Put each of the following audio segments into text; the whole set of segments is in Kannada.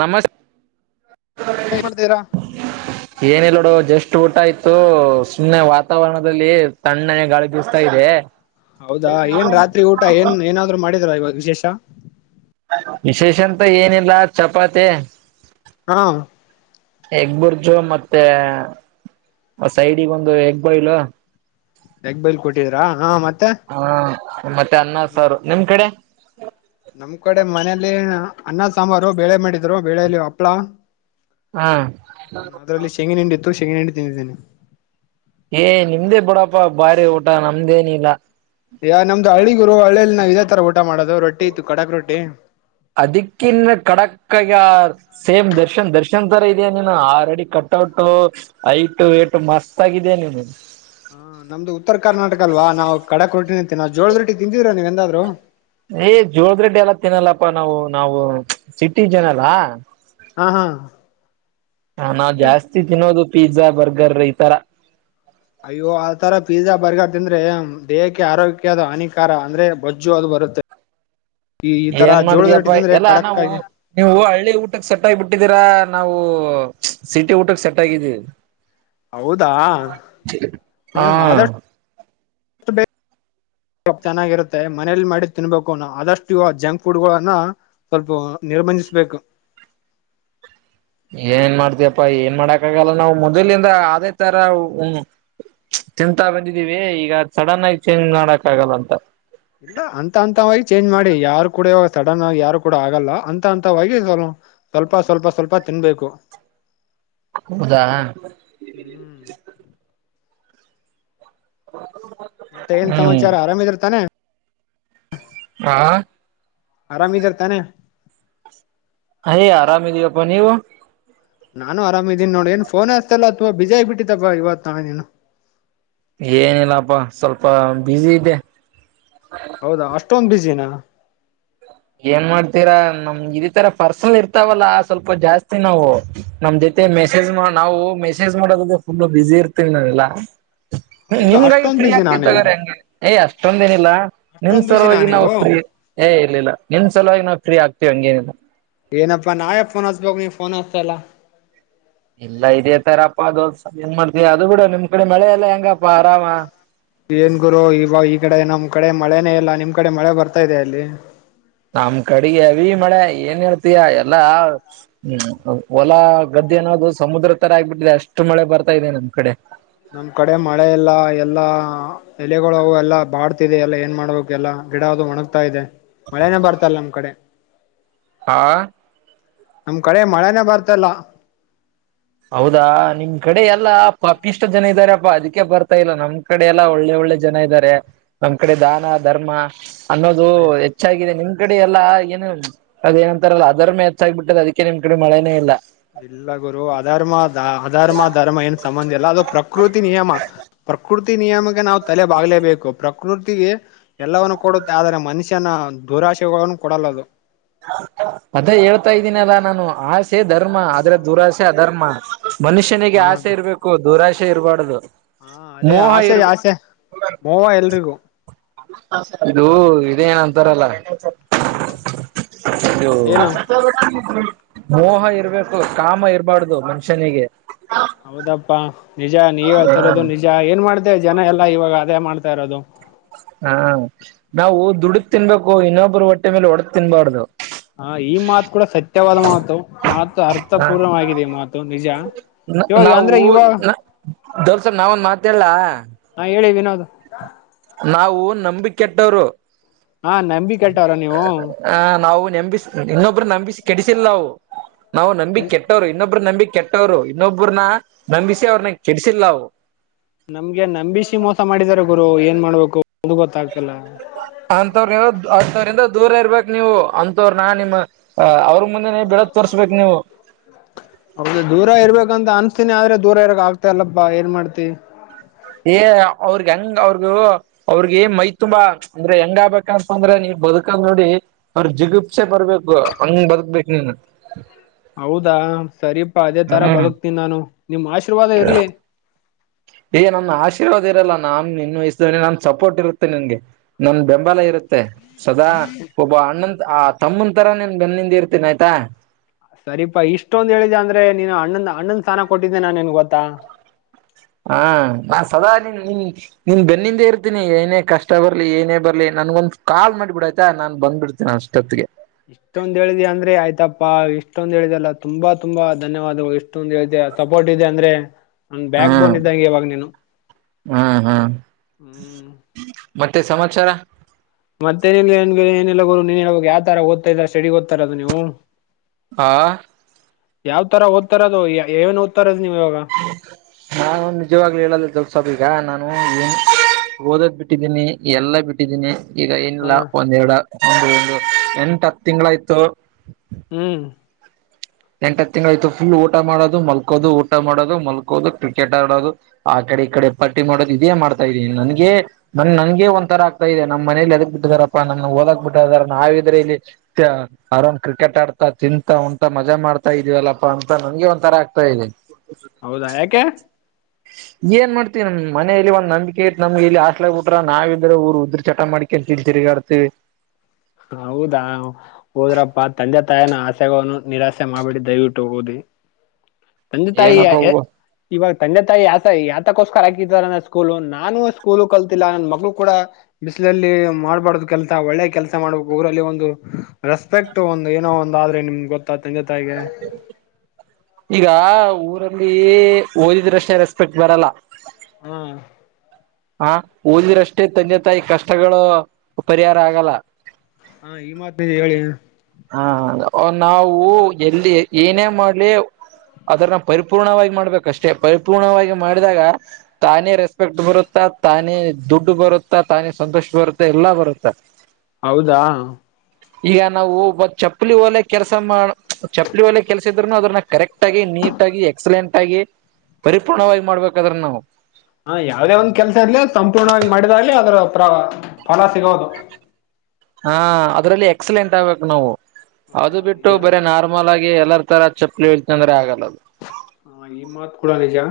ನಮಸ್ ಏನ್ ಮಾಡ್ತಿದೀರಾ ಏನ ಇಿಲ್ಲೋಡು ಜಸ್ಟ್ ಊಟ ಆಯ್ತು ಸುಮ್ನೆ ವಾತಾವರಣದಲ್ಲಿ ತಣ್ಣನೆ ಗಾಳಿಬಿಸ್ತಾ ಇದೆ ಹೌದಾ ಏನ್ ರಾತ್ರಿ ಊಟ ಏನ್ ಏನಾದ್ರು ಮಾಡಿದ್ರ ವಿಶೇಷ ವಿಶೇಷ ಅಂತ ಏನಿಲ್ಲ ಚಪಾತಿ ಹಾ ಎಗ್ಗುರ್ಜು ಮತ್ತೆ ಸೈಡ್ಗೊಂದು ಎಗ್ಗ್ಬಾಯಿಲ್ ಎಗ್ ಬೈಲ್ ಕೊಟ್ಟಿದ್ರಾ ಹಾ ಮತ್ತೆ ಹಾ ಮತ್ತೆ ಅನ್ನ ಸಾರು ನಿಮ್ ಕಡೆ ನಮ್ ಕಡೆ ಮನೇಲಿ ಅನ್ನ ಸಾಮಾರು ಬೇಳೆ ಮಾಡಿದ್ರು ಬೇಳೆೆಯಲ್ಲಿ ಹಪ್ಳ ಹಾ ಹೂ ಅದರಲ್ಲಿ ಶೇಂಗಹಿಂಡಿ ಇತ್ತು ಶೇಂಗಹಿಂಡಿ ತನ್ನಿದ್ದೇನೆ ಏ್ ನಿಮ್ದೇ ಬಿಡಪ ಬಾರಿ ಊಟ ನಮ್ದೇನ ಇಿಲ್ಲ ಯಾ ನಮ್ದು ಗುರು ಹಳ್ಳಿಯಲ್ಲಿ ನಾವು ಇದ ಊಟ ಮಾಡೋದು ರೊಟ್ಟಿ ಇತ್ತು ಕಡಕ್ ರೊಟ್ಟಿ ಅದಿಕ್ಕನ್ನು ಕಡಕ ಯಾರ್ ಸೇಮ್ ದರ್ಶನ್ ದರ್ಶನ್ ತರ ಇದೆಯಾ ನೀನು ಆರೆಡಿ ಕಟ್ಔಟ್ ಐಟ ಏ ಮಸ್ತ್ ಇದೀಯ [inaudible] ಹಾ ನಮ್ದು ಉತ್ತರ ಕರ್ನಾಟಕ ಅಲ್ವಾ ನಾವು ಕಡಕ್ ರೊಟ್ಟಿ ನಿಂತ ನಾವು ಜೋಳದ ರೊಟ್ಟಿ ತಿಂದಿದಿವ್ರ ನೀವ್ ಎಂದಾದ್ರು ಏ ಜೋಳದ್ರೆಡ್ಡಿ ಎಲ್ಲ ತಿನ್ನಲ್ಲಪ್ಪಾ ನಾವು ನಾವು ಸಿಟಿ ಜನಲ್ಲ ಹಾ ಹಾ ನಾವು ಅಂದ್ರೆ ಜಾಸ್ತಿ ತಿನ್ನೋದು ಪಿಜಜಾ ಬರ್ಗರ್ ತರ ಅಯ್ಯೋ ಆತರ ಪಿಜಜಾ ಬರ್ಗರ್ ತಿಂದ್ರೆ ದೇಹಕ್ಕೆ ಆರೋಗ್ಯದ ಹಾನಿಕಾರ ಅಂದ್ರೆ ಬಜ್ಜು ಅದು ಬ ಬಾರುತ್ತೆ ಏನ್ ಮಾಡಿದಯಪ್ಪ ಎಲ್ಲಾ ಖಡಕ್ ನಾವು ಆಗಿ ನೀವು ಹಳ್ಳಿ ಊಟಕ್ಕೆ ಸೆಟ್ಟಾಗಿ ಬಿಟ್ಟಿದ್ದೀರಾ ನಾವು ಸಿಟಿ ಊಟಕ್ಕೆ ಸೆಟ್ ಆಗಿದ್ದೀವಿ ಹೌದಾ ಹಾ ನೋಡು ಆದಷ್ಟ ಬೇಗ ವ ಚೆನ್ನಾಗಿರುತ್ತೆ ಮನೇಲಿ ಮಾಡಿ ತಿನ್ಬೇಕು ಆದಷ್ಟು ಇ ಜಂಕ್ ಫುಡ್ ಗಳನ್ನ ಸ್ವಲ್ಪ ನಿರ್ಬಂಧಿಸ್ಬೇಕು [unintelligible] ಏನ್ ಮಾಡ್ತಯಪ್ಪಾ ಏನ್ ಮಾಡಕ್ ಆಗಲ್ಲ ನಾವ್ ಮೊದಲಿಂದ ಅದೇ ತರ ಹ ತಿಂತಾ ಬಂದಿದ್ದೀವಿ ಈಗ ಸಡನ್ ಆಗಿ ಚೇಂಜ್ ಮಾಡಕ್ ಆಗಲ್ಲ ಅಂತ ಇಲ್ಲ ಅಂತ ಅಂತವಾಗಿ ಚೇಂಜ್ ಮಾಡಿ ಯಾರು ಕೂಡ ಸಡನ್ ಆಗಿ ಯಾರು ಕೂಡ ಆಗಲ್ಲ ಅಂತ ಅಂತವಾಗಿ ಸವಲ ಸ್ವಲ್ಪ ಸ್ವಲ್ಪ ಸ್ವಲ್ಪ ತಿನ್ಬೇಕು ಹೌದಾ ಹ್ಮ್ ಮತ್ತೆ ಏನ್ ಹ್ಮ್ ಸಮಾಚಾರ ಆರಾಮಿದಿರ್ ತಾನೆ ಹ ಆರಾಮ ಇದೀರಾ ತಾನೆ ಅಯ್ ಆರಾಮ ಇದೀವಪ್ಪ ನೀವು ನಾನು ಆರಾಮ ಇದೀನಿ ನೋಡ್ ಏನ್ ಫೋನ್ ಏತಲ್ಲಪ್ಪ ಅಥವಾ ಬಿಸಿ ಆಗ್ಬ ಬಿಟ್ಟಿತಪ್ಪ ಇವತ್ತು ನಾನು ಏನಿಲ್ಲಪ್ಪಾ ಸ್ವಲ್ಪ ಬಿಸಿ ಇದ್ದೆ ಹೌದಾ ಅಷ್ಟೊಂದು್ ಬಿಸಿನ ಏನ್ ಮಾಡ್ತೀರಾ ನಮ್ ಇದ ತರ ಪರ್ಸನಲ್ ಇರ್ತಾವಲ್ಲಾ ಸ್ವಲ್ಪ ಜಾಸ್ತಿ ನಾವು ನಮ್ ಜೊತೆ ಮತ್ತೆ ಮೆಸೇಜ್ ನಾವು ಮೆಸೇಜ್ ಮಾಡೋದೆ ಫುಲ್ಲು ಬಿಸಿಿ ಇರ್ತೀವಿಲ್ಲ ನಾವು ಎಲ್ಲಾ ಹ್ಮ ಹೌದಾ ನಿಮ್ಗಾಗಿ ಅಷ್ಟೊಂದ್ ಫ್ರೀ ಬಿಜಿನಾ ಆಗ್ತಿ ನೀವು ತಗಾರೆ ಹೆಂಗೆ ಏಯ ಅಷ್ಟ ಅಷ್ಟೊಂದೇನಿಲ್ಲ ನಿನ್ ಅಷ್ಟೊಂದ್ ಬಿಜಿನಾ ಸರವಾಗಿ ನಾವು ನೀವು ಸ್್ರೀ ಏ ಇರ್ಲಿಲ್ಲ ನಿನ್್ ಸಲುವಾಗಿ ನಾವು ಫ್ರೀ ಆಗ್ತಿೀವಿ ಹಂಗೇನಿಲ್ಲ ಏನಪ್ಪಾ ನಾವೆ ಯೆ ಫೋನ್ ಹಚ್ಬೇಕು ನೀವ ಫೋನ್ ಅಚ್ಚಲ್ಲ ಎಲ್ಲ ಇದದೆ ತರಪ್ಪಾ ದೋಲ್ಸ ನ್ ಮಾಡ್ತಿವಿ ಅದು ಬಿಡ ನಿಮ್ ಕಡೆ ಮಳೆ ಎಲ್ಲ ಹೆಂಗಪ್ಪಾ ಆರಾಮ ನಾಮ್ ಕಡೆ ಮಳೆನೇ ಇಲ್ಲ ನಿಮ್ ಕಡೆ ಮಳೆ ಬರ್ತಾ ಇದೆ ಅಲ್ಲಿ ನಮ್ ಕಡೆಗೆ ಹೆವಿ ಮಳೆ ಏನ್ ಹೇಳ್ತಯಾ ಎಲ್ಲಾ ಹೂ ಹೊಲ ಗದ್ದೆ ಇದು ಏನೋದು ಸಮುದ್ರ ತರ ಆಗ್ಿಬಿಟ್ಟಿದೆ ಅಷ್ಟು ಮಳೆ ಬರ್ತಾ ಇದೆ ನಮ್ ಕಡೆ ನಮ್ ಕಡೆ ಮಳೆ ಎಲ್ಲ ಎಲ್ಲಾ ಎಲೆಗಳುವು ಎಲ್ಲಾ ಬಾಡ್ತಿದೆ ಎಲ್ಲಾ ಏನ್ ಮಾಡ್ಬೇಕ ಎಲ್ಲ ಗಿಡ ಅದು ಒಣಗ್ತಾ ಇದೆ ಮಳೆನ ಬರ್ತಲ್ಲ ನಮ್ ಕಡೆ ಹಾ ನಮ್ ಕಡೆ ಮಳೆನ ಬರ್ತಲ್ಲ ಹೌದಾ ನಿಮ್ ಕಡೆ ಎಲ್ಲಾ ಪಪಿಷ್ಟ ಜನ ಇದಾರೆಪ್ಪಾ ಅದಕ್ಕೆ ಬರ್ತಾ ಇಲ್ಲ ನಮ್ ಕಡೆ ಎಲ್ಲಾ ಒಳ್ಳೆ ಒಳ್ಳೆ ಒಳ್ಳೆ ಜನ ಇದ್ದಾರೆ ನಮ್ ಕಡೆ ದಾನ ಧರ್ಮ ಅನ್ನೋದು ಅಯ್ಯ ಹೆಚ್ಚಾಗಿದೆ ನಿಮ ನಿಮ್ ಕಡೆ ಎಲ್ಲ ಏನು ಅದೇಏನ ಅಂತಾರಲ್ಲ ಅದರ ಮೆ ಎ ಹೆಚ್ಚಾಗಬಿಟ್ಟದ ಅದಕ್ಕೆ ನಿಮ್ ಕಡೆ ಮಳೆನೇ ಇಲ್ಲ ಇಲ್ಲ ಗುರು ಅಧರ್ಮ ದ ಅಧರ್ಮ ಧರ್ಮ ಏನ್ ಸಂಬಂಧ ಅಲ್ಲ ಅದು ಪ್ರಕೃತಿ ನಿಯಮ ಪ್ರಕೃತಿ ನಿಯಮಕ್ಕೆ ನಾವು ತಲೆ ಬಾಗಲೇಬೇಕು ಪ್ರಕೃತಿ ಎಲ್ಲವವನ್ನು ಕೊಡುತ್ತೆ ಆದರೆ ಮನುಷ್ಯನ ಹ ದುರಾಶೆನು ಕೊಡಲ್ಲ ಅದು ಅದ ಹೇಳ್ತಾ ಇದ್ದೀನಿ ಅಲ್ಲಾ ನಾನು ಆಸೆ ಧರ್ಮ ಆದ್ರೆ ದುರಾಸೆ ಅಧರ್ಮ ಹ್ಮ ಮನುಷ್ಯನಿಗೆ ಆಸೆ ಹಾ ಇರ್ಬೇಕು ದುರಾಶೆ ಇರಬಾರ್ದು ಹಾ ಅದೇ ಮೋಹ ಆಶೆ ಇರ್ ಆಶೆ ಮೋವ ಎಲ್ರಿಗೂ ಇದು ಇದೇನಂತ ಲ್ಲ ಅಯೋ ಏನು ಮೋಹ ಇರ್ಬೇಕು ಕಾಮ ಇರ್ಬಾರ್ದು ಮನುಷ್ಯನಿಗೆ ಹೌದಪ್ಪಾ ನಿಜ ನೀವ ಹ ಹೇಳ್ತಿರೋದು ನಿಜ ಏನ್ ಮಾಡ್ತ ಜನ ಎಲ್ಲಾ ಇವಾಗ ಅದೇ ಮಾಡ್ತಾ ಇರೋದು ಹಾ ನಾವು ದುಡಕ್ ತಿನ್ಬೇಕು ಇನ್ನೊಬ್ಬರು ಹೊಟ್ಟೆ ಮೇಲೆ ಒಡದ ತಿನ್ಬಾರ್ದು ಹ ಈ ಮಾತು ಕೂಡ ಸತ್ಯವಾದ ಮಾತು ಮಾತು ಹ ಅರ್ಥಪೂರ್ಣವಾಗಿದೆ ಮಾತು ನಿಜ ಇವಾಗ ಅಂದ್ರೆ ಇವಾಗ ದೋರ್ಸ ನಾವ ಒಂದ ಮಾತಲ್ಲ ಹೇಳಿ ವಿನೋದ್ ಹಾ ನಾವು ನಂಬಿ ಕೆಟ್ಟವರು ಹಾ ನಂಬಿ ಕೆಟ್ಟವ್ರ ನೀವು ಆ ನಾವು ನಂಬ ಇನ್ನೊಬ್ರು ನಂಬಿಸಿ ಕೆಡಿಸಿಲ್ಲಾವು ನಾವು ನಂಬಿ ಕೆಟ್ಟವ್ರು ಇನ್ನೊಬ್ರು ಒಬ್ ನಂಬಿ ಕೆಟ್ಟವ್ರು ಇನ್ನೊಬ್ಬ್ರನ್ನ ನಂಬಿಸಿ ಅವ್ರನ್ನ ಕೆಡಸಿಲ್ಲವು ನಮ್ಗೆ ನಂಬಿಸಿ ಮೋಸ ಮಾಡಿದಿದ್ದಾರೆ ಗುರು ಏನ್ ಮಾಡ್ಬೇಕು ಗೊತ್ತಾಗತ ಅಂಂತವ್ರ ಅಥವ್ರಂದ ದೂರ ಇರ್ಬೇಕು ನೀವು ಅಂತವ್ರ ನ ನಿಮ್ಮ ಅವ್ರ ಮುಂದೆ ದು ದೂರ ಇರ್ಬೇಕಂತ ಅನ್ಸ ಹತನಿ ಆದ್ರೆ ದೂರ ಇರಾಗ ಆಗ್ತ ಅಲ್ಲಪ್ಪಾ ಏನ್ ಮಾಡ್ತಿ ಏ ಅವ್ರಗ್ ಹೆಂಗ್ ಅವ್ರಗ ಅವ್ರಿಗೆ ಮೈ ತುಂಬಾ ಅಂದ್ರೆ ಹೆಂಗ ಆಬೇಕಂತಂದ್ರೆ ನೀ ಬದುಕಂದ್ ನೋಡಿ ಅವ್ರರು ಜಿಗುಪ್ಸೆ ಬರ್ಬೇಕು ಹಂಗ್ ಬದುಕ್ಬೇಕು ನೀನ್ ಹೌದಾ ಸರಿಪಾ ಅದೇ ತರ ಹ್ಮ್ ಬದುಕ್ತೀನಿ ನಾನು ನಿಮ ಆಶೀರ್ವಾದ ಇರ್ಲಿ ಯ ನನ್ನ ಆಶೀರ್ವಾದ ಇರಲ್ಲ ನಾನ್ ನಿನ್ ವಯಸ್ಸ್ದನೆ ನನ್ ಸಪೋರ್ಟ್ ಇರುತ್ತೆ ನನ್ಗೆ ನನ್ ಬೆಂಬಲ ಹೌದಾ, ಇರುತ್ತೆ ಸದಾ ಒಬ್ಬ ಅಣ್ಣಂತ ಆ ತಮ್ಮನ್ ತರ ನಿನ್ ಬೆನ್ನಿಂದ ಇರ್ತೇನಿ ಆಯ್ತಾ ಸರಿಪಾ ಇಷ್ಟೊಂದು ಹೇಳಿದೆ ಅಂದ್ರೆ ನೀನು ಅಣ್ಣಂದ ಅಣ್ಣಂದ ಸ್ಾನ ಕೊಟ್ಟಿದ್ದೆ ನಾನ್ ನಿನ್ ಗೊತ್ತಾ ಹಾ ನಾನ್ ಸದಾ ನಿನ್ ನಿನ್ ನಿನ್ ಬೆನ್ನಿಂದೆ ಇರ್ತೀನಿ ಏನೇ ಕಷ್ಟ ಬರ್ಲಿ ಏನೇ ಬರ್ಲಿ ನನ್ಗ ಒಂದ ಕಾ ಮಾಡಿಬ ಬಿಡ ಆಯ್ತಾ ನಾ ಬ್ಬ ಬಿಡ್ತೀನಿ ಅಷ್ಟೊತ್ತಿಗೆ ಇಷ್ಟೊಂದ್ ಹೇಳಿದೆ ಅಂದ್ರೆ ಆಯ್ತಪ್ಪಾ ಇಷ್ಟೊಂದ್ ಹೇಳಿದೆಲ್ಲ ತುಂಬಾ ತುಂಬಾ ಧನ್ಯವಾದಗಳು ಇಷ್ಟೊಂದ್ ಹೇಳಿದ ಸಪೋರ್ಟ್ ಇದೆ ಅಂದ್ರೆ ನನ್ ಹಾ ಬ್ಯಾಕ್ ಬೋನ್ ಇದ್ದಂಗೆ ಇವಾಗ ನೀನು ಹಾ ಹಾ ಹ್ಮ್ ಮತ್ತೆ ಸಮಾಚಾರ ಮತ್ತೆನಏ ಏಲ್ಲರು ನೀನ್ ಹೇಳಳ್ ಯಾವ ತರ ಓದ್ತ ಇದ್ದಾರೆ ಸಡಿಿಗೆ ಓದ್ತಾರರದು ನೀವು ಆಾ ಯಾವ್ ತರ ಓದ್ತಾರದು ಏನ್ ಓದತಾರದ್ ನೀವ್ ಇವಾಗ ನಾನು ನಿಜವಾಗ್ಲು ಹೇಳಲ್ಲ ದಸಬ ಈಗ ನಾನು ಏನು ಓದದ್ ಬಿಟ್ಟಿದ್ದೀನಿ ಎಲ್ಲಾ ಬಿಟ್ಟಿದ್ದೀನಿ ಈಗ ಹ ಏನಿಲ್ಲ ಒಂದೆರಡು ಒಂದು ಒಂದು ಎಂಟ ಹತ್ತು ತಿಂಗಳಾಯ್ತು ಹ್ಮ್ ಎಂಟತ್ತು ತಿಂಗಳ ಆಯತು ಫುಲ್ ಊಟ ಮಾಡೋದು ಮಲ್ಕೋದು ಊಟ ಮಾಡೋದು ಮಲ್ಕೋದು ಕ್ರಿಕೆಟ್ ಆಡೋದು ಆೆ ಕಡೆ ಈ ಕಡೆ ಪಟ್ಟಿ ಮಾಡೋದು ಇದೇ ಮಾಡ್ತಾ ಇದೀನಿ ನನ್ಗೆ ನ ನನ್ಗೆ ಒಂಥರ ಆಗ್ತಾ ಇದೆ ನಮ್ಮ್ನೇಲಿ ಎದ ಬಿಟ್ಟಿದ ನಗೆ ಓದಕ್ ಬಿಟ್ಟು ಹೋಗ್ಯಾರಾ ನಾವಿದ್ರೆ ಇಲ್ಲಿ ಅವ್ರನ್ ಕ್ರಿಕೆಟ್ ಆಡ್ತಾ ತಿಂತಾ ಉಂಂತಾ ಮ ಇದೆ ಮಾಡ್ತಾ ಇದೀವಲ್ಲಪ್ಪಾ ಅಂತ ನಂಗೆ ಒಂಥರ ಆಗ್ತಾ ಇದೆ ಹೌದಾ ಯಾಕೆ ಏನ್ ಮಾಡ್ತೀವಿ ನಮ್ ಮನಲಿ ಒಂದ ನಂಬಿಕೆ ಇತ್ ನಮ್ಗೆ ಇಲ್ಲಿ ಹಾಸ್ಟೆಲ್ ಬಿಟ್ರ ನಾವ ಇದ್ರೆ ಊರು ಉದ್ರ ಚಟ ಮಾಡ್ಕ ಕೆ ತಿರುಗಿ ಆಡ್ತೀವಿ ಹೌದಾ ಒದ್ರಪ್ಪ ತಂದೆ ತಾಯನ ಆಸೆಗನು ನಿರಾಸೆ ಮಾಡ್ಬಿಡಿ ದಯವಿಟ್ಟು ಓದಿ [inaudible] ತಂದೆ ತಾಯಿ ಏನಪ್ಪಾ ಇವಾಗ ತಂದೆ ತಾಯಿ ಯಾಕ ತಕ್ಕೋಸ್ಕರ ಹಾಕಾರ ಸ್ಕೂಲು ನಾನು ಸ್ಕೂಲ್ ಕಲ್ತಿಲ್ಲ ನನ್ನ ಮಕ್ಳ ಕೂಡ ಬಿಸ್ಲಲ್ಲಿ ಮಾಡ್ಬಾರ್ದು ಕೆಲಸ ಒಳ್ಳೆ ಕೆಲಸ ಮಾಡ್ಬೇಕು ಊರಲ್ಲಿ ಒಂದು ರೆಸ್ಪೆಕ್ಟ್ ಒಂದು ಏನೋ ಒಂದ ಆದ್ರೆ ನಿಮ್ಗೆ ಗೊತ್ತ ತ ತಂಗ ತಾಯಿಗೆ ಈಗ ಊರಲ್ಲಿ ಓದಿದ್ರಷ್ಟೇ ರೆಸ್ಪೆಕ್ಟ್ ಬರಲ್ಲ ಹ್ಮ್ ಹ ಓದಿ್ರಷ್ಟೇ ತಂದೆ ತಾಯಿ ಕಷ್ಟಗಳು ಪರಿಹಾರ ಆಗಲ್ಲ ಹಾ ಈ ಮಾತ ಹೇಳಿ ಹಾ ನಾವು ಎಲ್ಲಿ ಏನೇ ಮಾಡ್ಲಿ ಅದ್ರನ್ನ ಪರಿಪೂರ್ಣವಾಗಿ ಮಾಡ್ಬೇಕಷ್ಟೇ ಪರಿಪೂರ್ಣವಾಗಿ ಮಾಡಿದಾಗ ತಾನೇ ರೆಸ್ಪೆಕ್ಟ್ ಬರುತ್ತೆ ತಾನೇ ದುಡ್ಡು ಬರುತ್ತಾ ತಾನೇ ಸಂತೋಷ ಬರುತ್ತಾ ಎಲ್ಲಾ ಬರುತ್ತಾ ಹೌದಾ ಈಗ ನಾವು ಚಪ್ಪಲಿ ಒಲೆಯ ಕೆಲಸ ಮಾಡ ಚಪ್ಪಲಿ ಒಲೆಯ ಕೆಲಸ ಇದ್ರುನು ಅದನ್ನ ಕರೆಕ್ಟ್ ಆಗಿ ನೀಟ್ ಆಗಿ ಎಕ್ಸಲೆಂಟ್ ಆ ಪರಿಪೂರ್ಣವಾಗಿ ಮಾಡ್ಬೇಕದ್ರ ನಾವು ಹಾ ಯಾವವುದೇ ಒಂದ್ ಕೆಲ್ಸ ಇರ್ಲಿ ಸಂಪೂರ್ಣವಾಗಿ ಮಾಡಿದಾಗ್ಲಿ ಅದ್ರ ಪ್ರ ಫಲ ಸಿಗೋದು ಹಾ ಅದ್ರಲ್ಲಿ ಎಕ್ಸಲೆಂಟ್ ಆಗ್ಬೇಕು ನಾವು ಹಾ ಅದು ಬಿಟ್ಟು ನಿಜ ಬರಿ ನಾರ್ಮಲ್ ಆಗಿ ಎಲ್ಲಾರ ತರ ಚಪ್ಪಪ್ಲಿ ಹೋಲಿತೀನಿ ಅಂದ್ರ ಆಗಲ್ಲ ಅದು ಹ ಈ ಮಾತ್ ಕೂಡ ನಿಜ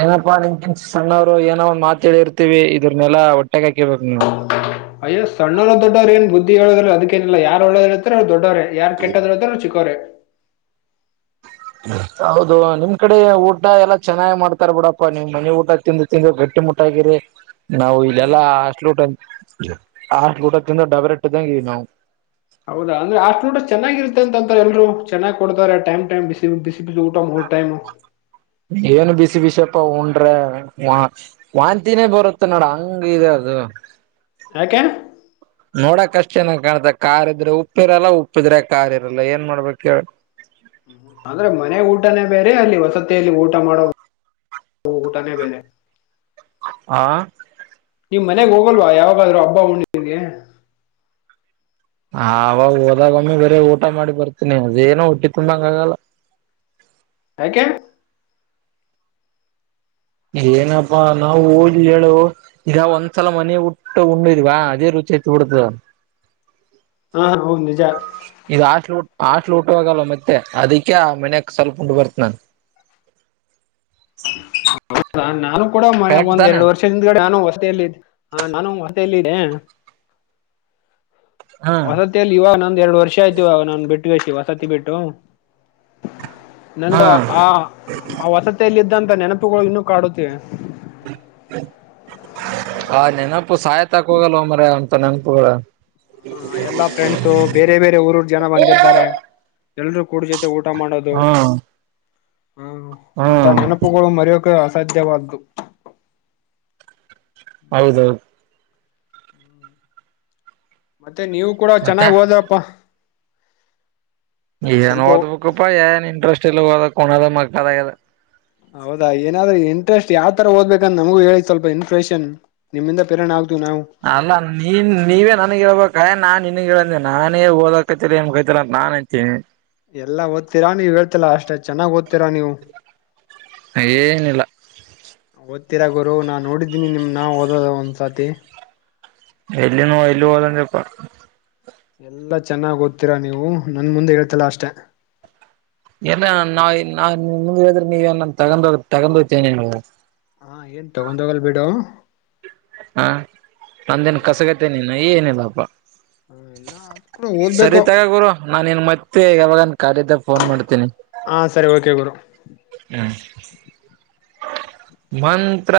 ಏನಪ್ಪಾ ನಿನಕ್ಕಿಂತ ಸಣ್ಣವ್ರು ಏನೋ ಒಂದ ಮಾತ ಹೇಳಿ ಇರ್ತೀವಿ ಇದ್ರನೆಲ್ಲಾ ಒಟ್ಟಗ ಹಾಕೇಳ್ಬೇಕು ನೀವು ಅಯ್ಯ ಸಣ್ಣವರ ದೊಡ್ಡವರೂ ಏನ್ ಬುದ್ಧಿ ಹೇಳದ್ರ ಅದಕ್ಕೇನಿಲ್ಲ ಯಾರು ಒಳ್ಳೆಯವರು ಅವ್ ದೊಡ್ಡವ್ರೇ ಯಾರ್ ಕೆಟ್ಟದ ಹೇಳ್ತಾರೆ ಅವ್ರು ಚಿಕ್ಕವ್ರೆ ಹೌದು ನಿಮ್ ಕಡೆ ಊಟ ಎಲ್ಲಾ ಚೆನ್ನಾಗ್ ಮಾಡ್ತಾರ ಬಿಡಪ್ಪಾ ನಿಮ್ ಮನೆ ಊಟ ತಿಂದು ತಿಂದು ಗಟ್ಟಿ ಮಾಡ ಮೋಟಾಗಿರೆ ನಾವು ಹ್ಮ್ ಇದೆಲ್ಲ ಹಾಸ್ಲು ಊಟ ಹಾಸ್ ಊಟದಿಂದ ಡಬರ್ಟ್ಟದಂಗಿದವಿ ನಾವು ಹೌದಾ ಅಂದ್ರ ಆಷ್ಟ ಊಟ ಚೆನ್ನಾಗಿರುತ್ತತೆ ಅಂತಾರೆ ಎಲ್ರು ಚೆನ್ನ್ ಕೊಡ್ತಾರೆ ಟೈಮ್ ಟೈಮ್ ಬಿಸಿ ಬ ಏನು ಬಿಸಿ ಬಿಸಿ ಪ್ಪ ಉಂಡ್ರೆ ವಾಂತಿನೇ ಬರುತ್ತ ನೋಡ ಹಂಗ ಇದೆ ಅದು ಯಾಕೇ ನೋಡಕ್ ಅಷ್ಟೇ ಚನ್ನಾಗಿ ಕಾಣುತ್ತೆ ಕಾರ್ ಇದ್ರೆ ಉಪ್ಪಿರಲ್ಲ ಉಪ್ಪಿದ್ರೆ ಕಾರ್ ಇರಲ್ಲ ಏನ್ ಮಾಡ್ಬೇಕ ಅೇ ಅಲ್ಲಿ ವಸತಿಯಲ್ಲಿ ಊಟ ಮಾಡೋ ಊಟನೇ ಬೇರೆ ಹಾಂ ನೀವ್ ಮನೆಗ್ ಹೋಗಲ್ವಾ ಯಾವಾಗಾದ್ರುೂ ಹಬ್ಬ ಹುಣ್ಣಗೆ. ಆವಾಗ ಹೋದಾಗ ಒಮ್ಮೆ ಬೇರೆ ಊಟ ಮಾಡಿ ಬರ್ತೀನಿ ಅದೇನೋ ಹಟ್ಟಿ ತುಂಬಂಗ ಆಗಲ್ಲ. ಹ [inaudible] ಯಾಕೆ ಏನಪ್ಪಾ ನಾವು ಹೋಗ್ಲಿ ಹೇಳು ಈಗ ಒಂದ್ಸಲ ಮನ ಊಟ ಉಣಿದ್ವಾ ಅದೇ ರು ಚೇತ ಕೊಡ್ತದಾ ಹಾ ಹ ಹ ನಿಜ ಹಾಸ್ಟೆಲ್ ಊಟ ಹೋಗಲ್ಲ ಮತ್ತೆ ಅದಕ್ಕೆ ಆ ಮನ್ಯಕ್ ಸ್ವಲ್ಪ ಉಂಟು ಬರ್ತ ನನ್ ಹೌ ನಾನು ಕೂಡ ಮ ಕರೆಕ್ಟ್ ಒಂದ್ ತಾನೆ ಎರಡು ವರ್ಷ ಹಿಂದಗಡೆ ನಾನು ಹೊತಲ್ಲ ನಾನು ತಲ್ಲಿರ ಹಾ ವಸತಿಿಯಲ್ಲಿ ಇವಾಗ ನಂದ ಎರಡು ವರ್ಷ ಆಯ್ತಿು ಇವಾಗ ನಾನು ಬಿಟ್ಟುಷ್ಟಿ ವಸತಿ ಬಿಟ್ಟು ಹಾ ನನಗೂ ಆ ಆ ವಸತಿಯಲ್ಲಿದ್ದಂತ ನೆನಪುಗಳು ಇನ್ನು ಕಾಡುತ್ತೆ ಹಾ ನೆನ ಪ್ಪು ಸಾಯತಕ ಹೋಗಲ್ವ ಮರಯ ಅಂತ ನೆನಪುಗಳು. ಹಾ ಎಲ್ಲಾ ಫ್ರೆಂಡ್ಸು ಬೇರೆ ಬೇರೆ ಊರ್ರ್ ಜನ ಬಂದಿ ದಾರೆ ಎಲ್ರೂ ಕೂಡ ಜೊತೆ ಊಟ ಮಾಡೋದು ಹಾ ಹ ಅಂತ ಹ್ಮ್ ನೆನಪುಗಳು ಮರೆಯೋ. ಮರೆಯೋಕೆ ಅಸಾಧ್ಯವಾದ್ದು. ಹೌದೌದು ಮತ್ತೆ ನೀವು ಕೂಡ ಮತ್ತೆ ಚೆನ್ನಾಗ್ ಹೋದಪ್ಪಾ. ಏನ್ ಓದ್ಬೇಕಪ್ಪಾ ಏನ್ ಇಂಟ್ರೆಸ್ಟ್ ಇಲ್ಲ ಹದ ಹುಣದ ಮಕೊಳದ ಹೌದಾ ಏನಾದ್ರೂ ಇಂಟ್ರೆಸ್ಟ್ ಯಾವ ತರ ಓದ್ಬೇಕಂದಂತ ನಮಗೂ ಹೇಳಿ ಸ್ವಲ್ಪ ಇನ್ಫ್ರೇಷನ್ ನಿಮ್ಮಿಂದ ಪ್ರೇರಣ ಆಗ್ ಅಲ್ಲ ನೀನ್ ನೀವೇ ನನ್ಗ ಹೇಬೇಕೆ ನಾನ್. ನಂದೆ ನಾನೇ ಓದಕೈತರಿ ಏ ಕೈತರ ಅ ನಾನ್ ಅತ್ತಿ. ಎಲ್ಲ ಓದ್ತೀರಾ ನೀವ್ ಹೇಳ್ತಲ್ಲಾ ಅಷ್ಟೆ ಚೆನ್ನಾಗ್ ಓದ್ತೀರಾ ನೀವು. ಏನಿಲ್ಲ ಹತ್ತೀರ ಗುರು ನಾ ನೋಡಿದ್ದೀನಿ ನಿಮ್ ನಾ ಓದದ ಒಂದ್ಸತಿ. ಎಲ್ಲಿ ನೋ ಎಲ್ಲಿ ಹೋದೆ ನಪ್ಪ. ಎಲ್ಲಾ ಚೆನ್ನಾಗ್ ಓದ್ತೀರಾ ನೀವು ನನ್ ಮುಂದೆ ಹೇಳ್ತಲ್ಲ ಅಷ್ಟೆ. ಏನ್ ನಾ ಮುಂದ ಹೇಳದ್ರೆ ನೀವನ್ ತಗ ತಗೊಂಡ ಹೋಗ್ತೇನ ಹಾ ಏನ್ ತಗೊಂಡೋಗಲ್ ಬಿಡು ಹಾ ನಂದನ್ ಹ್ಮ ಕಸಗತನಿನ ಏನಿಲ್ಲಾಪ್ಪಾ ಹ ಎಲ್ಲ ಅದ್ ಕೂಡ ಸರಿ ಓದ್ಬೇಕು ತಗ ಗುರು ನಾನ ನ್ ಮತ್ತೆ ಯಾವಾಗನ್ ಕದ. ಫೋನ್ ಮಾಡ್ತನಿ ಹಾ ಸರಿ ಓಕೆ ಗರು ಮಂತ್ರ